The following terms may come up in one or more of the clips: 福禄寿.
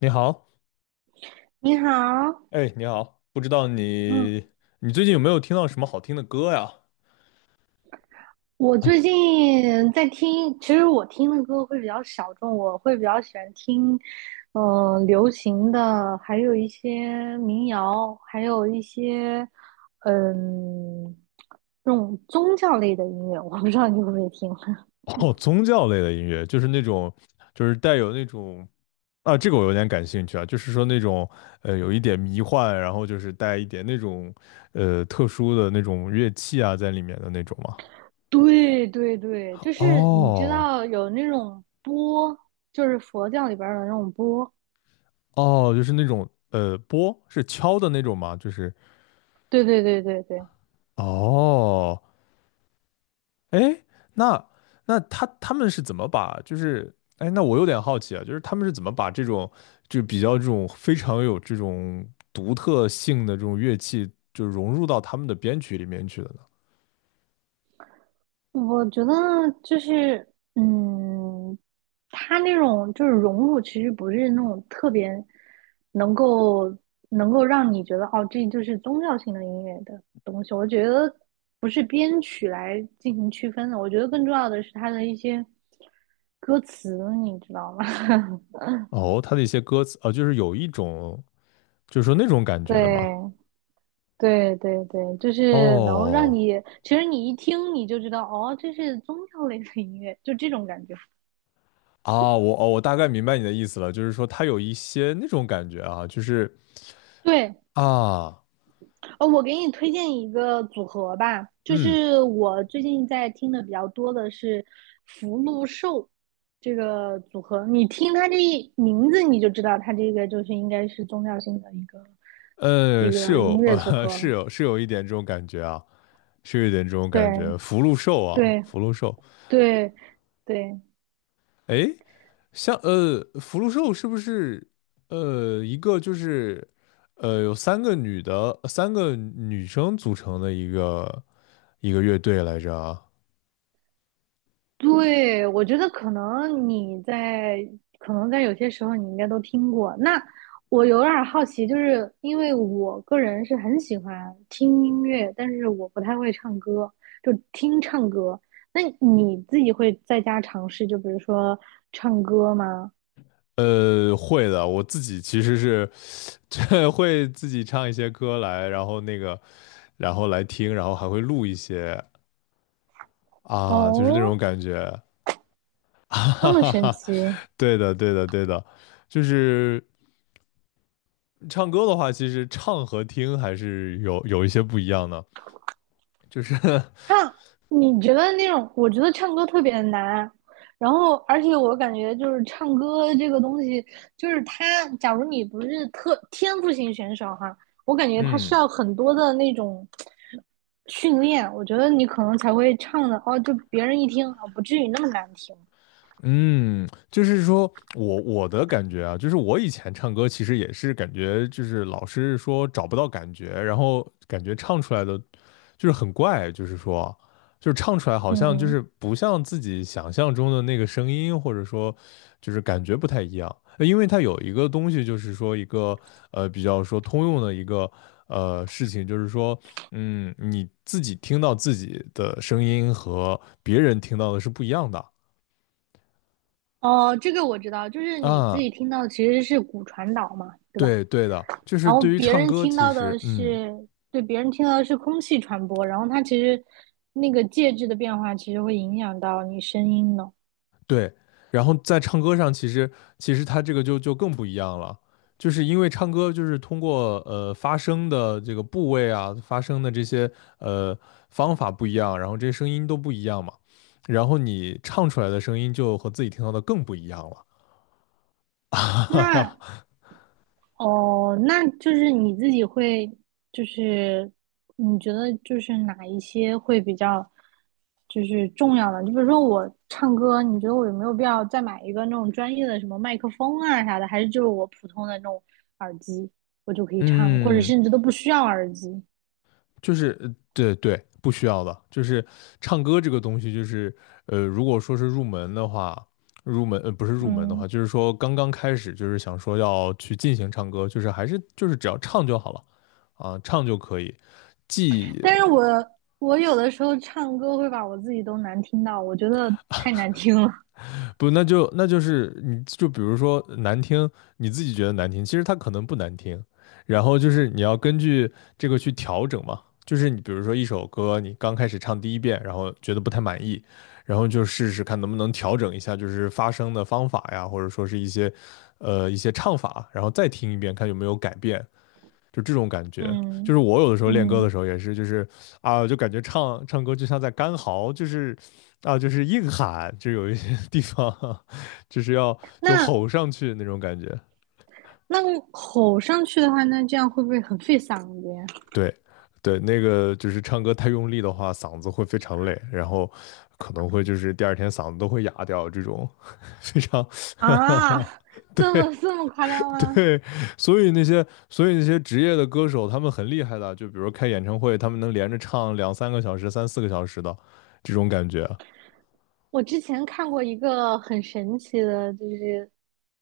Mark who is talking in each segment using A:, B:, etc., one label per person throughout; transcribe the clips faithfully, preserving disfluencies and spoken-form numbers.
A: 你好。
B: 你好，
A: 哎，你好。不知道
B: 嗯，
A: 你你最近有没有听到什么好听的歌呀？
B: 我最近在听，其实我听的歌会比较小众，我会比较喜欢听，嗯、呃流行的，还有一些民谣，还有一些，嗯，这种宗教类的音乐，我不知道你会不会听。
A: 哦，宗教类的音乐，就是那种，就是带有那种，啊，这个我有点感兴趣啊，就是说那种呃，有一点迷幻，然后就是带一点那种呃特殊的那种乐器啊在里面的那种嘛。
B: 对对对，就是你知
A: 哦
B: 道有那种钵，就是佛教里边儿的那种钵。
A: 哦，就是那种呃拨是敲的那种吗？就是，
B: 对对对对对，
A: 哦，哎，那那他他们是怎么把就是哎，那我有点好奇啊，就是他们是怎么把这种就比较这种非常有这种独特性的这种乐器，就融入到他们的编曲里面去的呢？
B: 我觉得就是，嗯，他那种就是融入，其实不是那种特别能够能够让你觉得哦，这就是宗教性的音乐的东西。我觉得不是编曲来进行区分的，我觉得更重要的是它的一些歌词，你知道吗？
A: 哦，他的一些歌词啊，就是有一种就是说那种感觉的嘛。
B: 对对对对，就是能让
A: 哦，
B: 你，其实你一听你就知道，哦，这是宗教类的音乐，就这种感觉。
A: 啊，我哦，我大概明白你的意思了，就是说他有一些那种感觉啊，就是
B: 对。
A: 啊。
B: 哦，我给你推荐一个组合吧，就
A: 嗯，
B: 是我最近在听的比较多的是福禄寿这个组合。你听它这一名字，你就知道它这个就是应该是宗教性的一个
A: 呃，
B: 一
A: 是
B: 个
A: 有
B: 音乐组
A: 呃
B: 合了。
A: 是有是有一点这种感觉啊。是有点这种感
B: 对
A: 觉。福禄寿啊，
B: 对
A: 福禄寿。
B: 对对，
A: 哎，像呃，福禄寿是不是呃一个就是呃有三个女的，三个女生组成的一个一个乐队来着啊？
B: 对，我觉得可能你在，可能在有些时候你应该都听过。那我有点儿好奇，就是因为我个人是很喜欢听音乐，但是我不太会唱歌，就听唱歌。那你自己会在家尝试，就比如说唱歌吗？
A: 呃，会的，我自己其实是 会自己唱一些歌来，然后那个，然后来听，然后还会录一些啊，就是那种
B: 哦，
A: 感觉。哈
B: 这
A: 哈
B: 么
A: 哈
B: 神
A: 哈。
B: 奇。
A: 对的，对的，对的。就是唱歌的话，其实唱和听还是有有一些不一样的，就是
B: 唱，你觉得那种？我觉得唱歌特别难，然后而且我感觉就是唱歌这个东西，就是他，假如你不是特天赋型选手哈，我感觉他需
A: 嗯。
B: 要很多的那种训练，我觉得你可能才会唱的哦，就别人一听啊，不至于那么难听。
A: 嗯，就是说我我的感觉啊，就是我以前唱歌其实也是感觉，就是老是说找不到感觉，然后感觉唱出来的就是很怪，就是说，就是唱出来好像就
B: 嗯，
A: 是不像自己想象中的那个声音，或者说就是感觉不太一样。呃因为它有一个东西，就是说一个呃比较说通用的一个呃事情，就是说，嗯，你自己听到自己的声音和别人听到的是不一样的。
B: 哦，这个我知道，就是你自
A: 啊，
B: 己听到其实是骨传导嘛，对吧？
A: 对对的，就是
B: 然后
A: 对于
B: 别
A: 唱
B: 人
A: 歌，
B: 听
A: 其
B: 到的
A: 实嗯。
B: 是，对，别人听到的是空气传播，然后它其实那个介质的变化其实会影响到你声音的。
A: 对，然后在唱歌上，其实其实他这个就就更不一样了，就是因为唱歌就是通过呃发声的这个部位啊，发声的这些呃方法不一样，然后这些声音都不一样嘛，然后你唱出来的声音就和自己听到的更不一样了。
B: 那 哦，那就是你自己会，就是你觉得就是哪一些会比较就是重要的？就比如说我唱歌，你觉得我有没有必要再买一个那种专业的什么麦克风啊啥的，还是就是我普通的那种耳机我就可以唱，或者
A: 嗯，
B: 甚至都不需要耳机？
A: 就是呃对对，不需要的。就是唱歌这个东西，就是呃，如果说是入门的话，入门呃不是入门的话，
B: 嗯。
A: 就是说刚刚开始，就是想说要去进行唱歌，就是还是就是只要唱就好了啊，唱就可以，既。
B: 但是我我有的时候唱歌会把我自己都难听到，我觉得太难听了。
A: 不，那就那就是你就比如说难听，你自己觉得难听，其实它可能不难听，然后就是你要根据这个去调整嘛。就是你比如说一首歌，你刚开始唱第一遍，然后觉得不太满意，然后就试试看能不能调整一下，就是发声的方法呀，或者说是一些呃一些唱法，然后再听一遍，看有没有改变。就这种感 觉。就是
B: 嗯
A: 我有的时候练歌
B: 嗯，
A: 的时候也是，就是啊，就感觉唱唱歌就像在干嚎，就是啊，就是硬喊，就有一些地方 就是要就
B: 那
A: 吼上去那种感觉。
B: 那吼上去的话，那这样会不会很费嗓子呀？
A: 对，对，那个就是唱歌太用力的话，嗓子会非常累，然后可能会就是第二天嗓子都会哑掉，这种非常
B: 啊，这
A: 对。
B: 么这么夸张吗？
A: 对，所以那些所以那些职业的歌手，他们很厉害的，就比如开演唱会，他们能连着唱两三个小时、三四个小时的这种感觉。
B: 我之前看过一个很神奇的，就是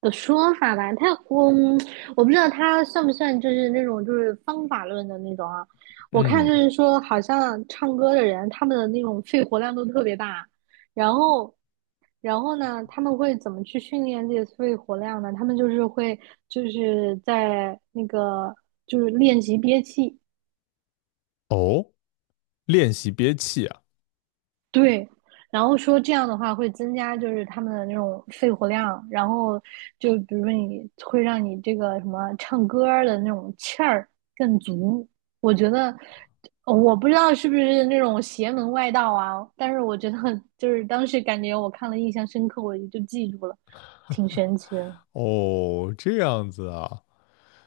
B: 的说法吧，他我嗯我不知道他算不算就是那种就是方法论的那种啊。我看
A: 嗯，
B: 就是说，好像唱歌的人他们的那种肺活量都特别大，然后然后呢，他们会怎么去训练自己的肺活量呢？他们就是会就是在那个就是练习憋气。
A: 哦，练习憋气啊。
B: 对，然后说这样的话会增加就是他们的那种肺活量，然后就比如说你会让你这个什么唱歌儿的那种气儿更足。我觉得呃我不知道是不是那种邪门外道啊，但是我觉得就是当时感觉我看了印象深刻，我也就记住了，挺神奇的。
A: 哦，这样子啊，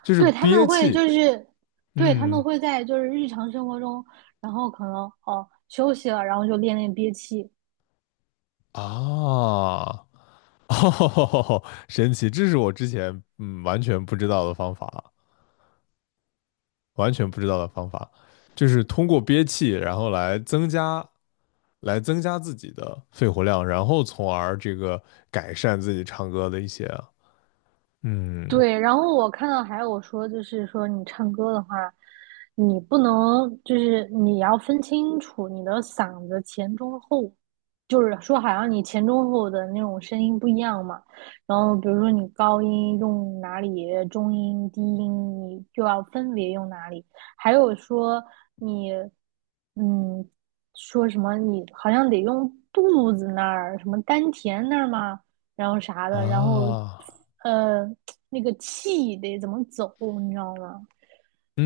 A: 就是
B: 对，他们
A: 憋
B: 会
A: 气。
B: 就是，对，他们
A: 嗯，
B: 会在就是日常生活中，然后可能哦休息了，然后就练练憋气，
A: 啊，哦，神奇，这是我之前嗯完全不知道的方法，完全不知道的方法，就是通过憋气，然后来增加来增加自己的肺活量，然后从而这个改善自己唱歌的一些，嗯，
B: 对，然后我看到还有说，就是说你唱歌的话，你不能就是你要分清楚你的嗓子前中后，就是说好像你前中后的那种声音不一样嘛。然后比如说你高音用哪里，中音、低音你就要分别用哪里。还有说你，嗯，说什么你好像得用肚子那儿，什么丹田那儿吗？然后啥的，然后
A: 啊，
B: 呃那个气得怎么走，你知道吗？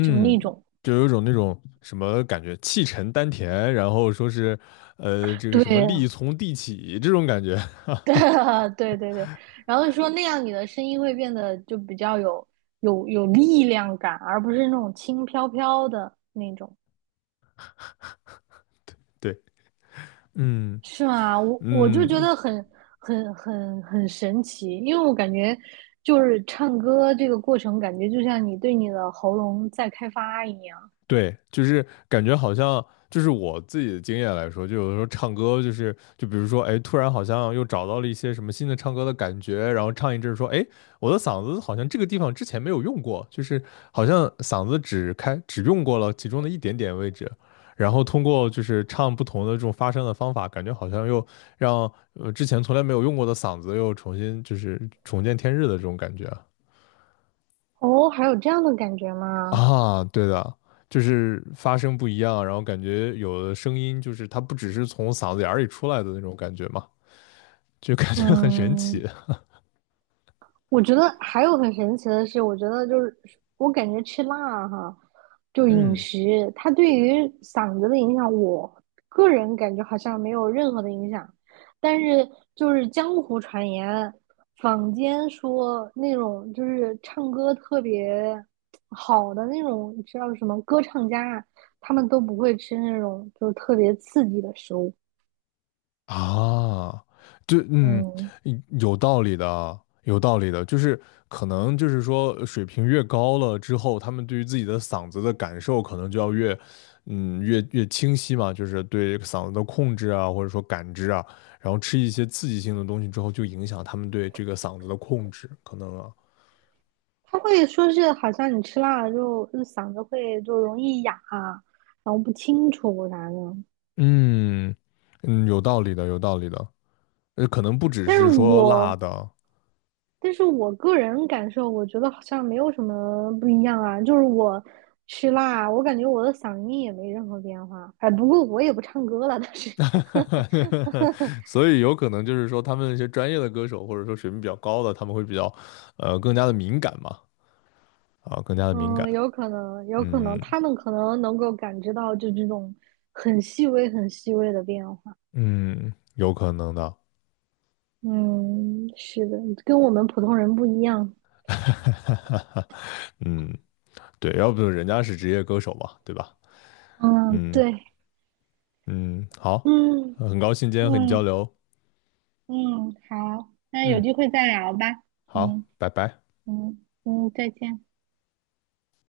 B: 就那种，
A: 就有一种那种什么感觉，气沉丹田，然后说是，呃，这个
B: 对
A: 什么 力从地起这种感觉。
B: 对对对对，然后说那样你的声音会变得就比较有有有力量感，而不是那种轻飘飘的那种，
A: 对对。嗯，
B: 是吗？我我就觉
A: 嗯，
B: 得很很很很神奇，因为我感觉就是唱歌这个过程，感觉就像你对你的喉咙在开发一样。
A: 对，就是感觉好像，就是我自己的经验来说，就有的时候唱歌，就是就比如说，哎，突然好像又找到了一些什么新的唱歌的感觉，然后唱一阵儿说，哎，我的嗓子好像这个地方之前没有用过，就是好像嗓子只开只用过了其中的一点点位置，然后通过就是唱不同的这种发声的方法，感觉好像又让呃之前从来没有用过的嗓子又重新就是重见天日的这种感觉啊。
B: 哦，还有这样的感觉吗？
A: 啊，对的，就是发声不一样，然后感觉有的声音就是它不只是从嗓子眼儿里出来的那种感觉嘛，就感觉很神
B: 嗯，
A: 奇。
B: 我觉得还有很神奇的是，我觉得就是我感觉吃辣哈，就饮
A: 嗯，
B: 食，它对于嗓子的影响，我个人感觉好像没有任何的影响，但是就是江湖传言，坊间说那种就是唱歌特别好的那种，你知道什么歌唱家，他们都不会吃那种就是特别刺激的食物。
A: 啊。对，嗯，
B: 嗯。
A: 嗯有道理的，有道理的，就是可能就是说呃水平越高了之后，他们对于自己的嗓子的感受可能就要越，嗯，越越清晰嘛，就是对嗓子的控制啊，或者说感知啊，然后吃一些刺激性的东西之后，就影响他们对这个嗓子的控制，可能啊。
B: 他会说是好像你吃辣了之后，就嗓子会就容易哑啊，然后不清楚啥的。
A: 嗯，嗯，有道理的，有道理的。呃，可能不只
B: 但是
A: 是说辣
B: 我，
A: 的。
B: 但是我个人感受，我觉得好像没有什么不一样啊。就是我吃辣，我感觉我的嗓音也没任何变化。哎，不过我也不唱歌了，但是，
A: 所以有可能就是说他们那些专业的歌手，或者说水平比较高的，他们会比较，呃，更加的敏感嘛，啊，更加的敏感。
B: 嗯，有可能，有可能
A: 嗯，
B: 他们可能能够感知到就这种很细微、很细微的变化。
A: 嗯，有可能的。
B: 嗯，是的，跟我们普通人不一样。
A: 嗯，对，要不人家是职业歌手嘛，对吧？
B: 嗯，
A: 嗯，
B: 对，
A: 嗯，好，
B: 嗯。
A: 呃很高兴今天和你交
B: 嗯
A: 流。
B: 嗯，好，那有
A: 嗯，
B: 机会再聊吧。
A: 好，
B: 嗯
A: 拜拜。
B: 嗯嗯，再见。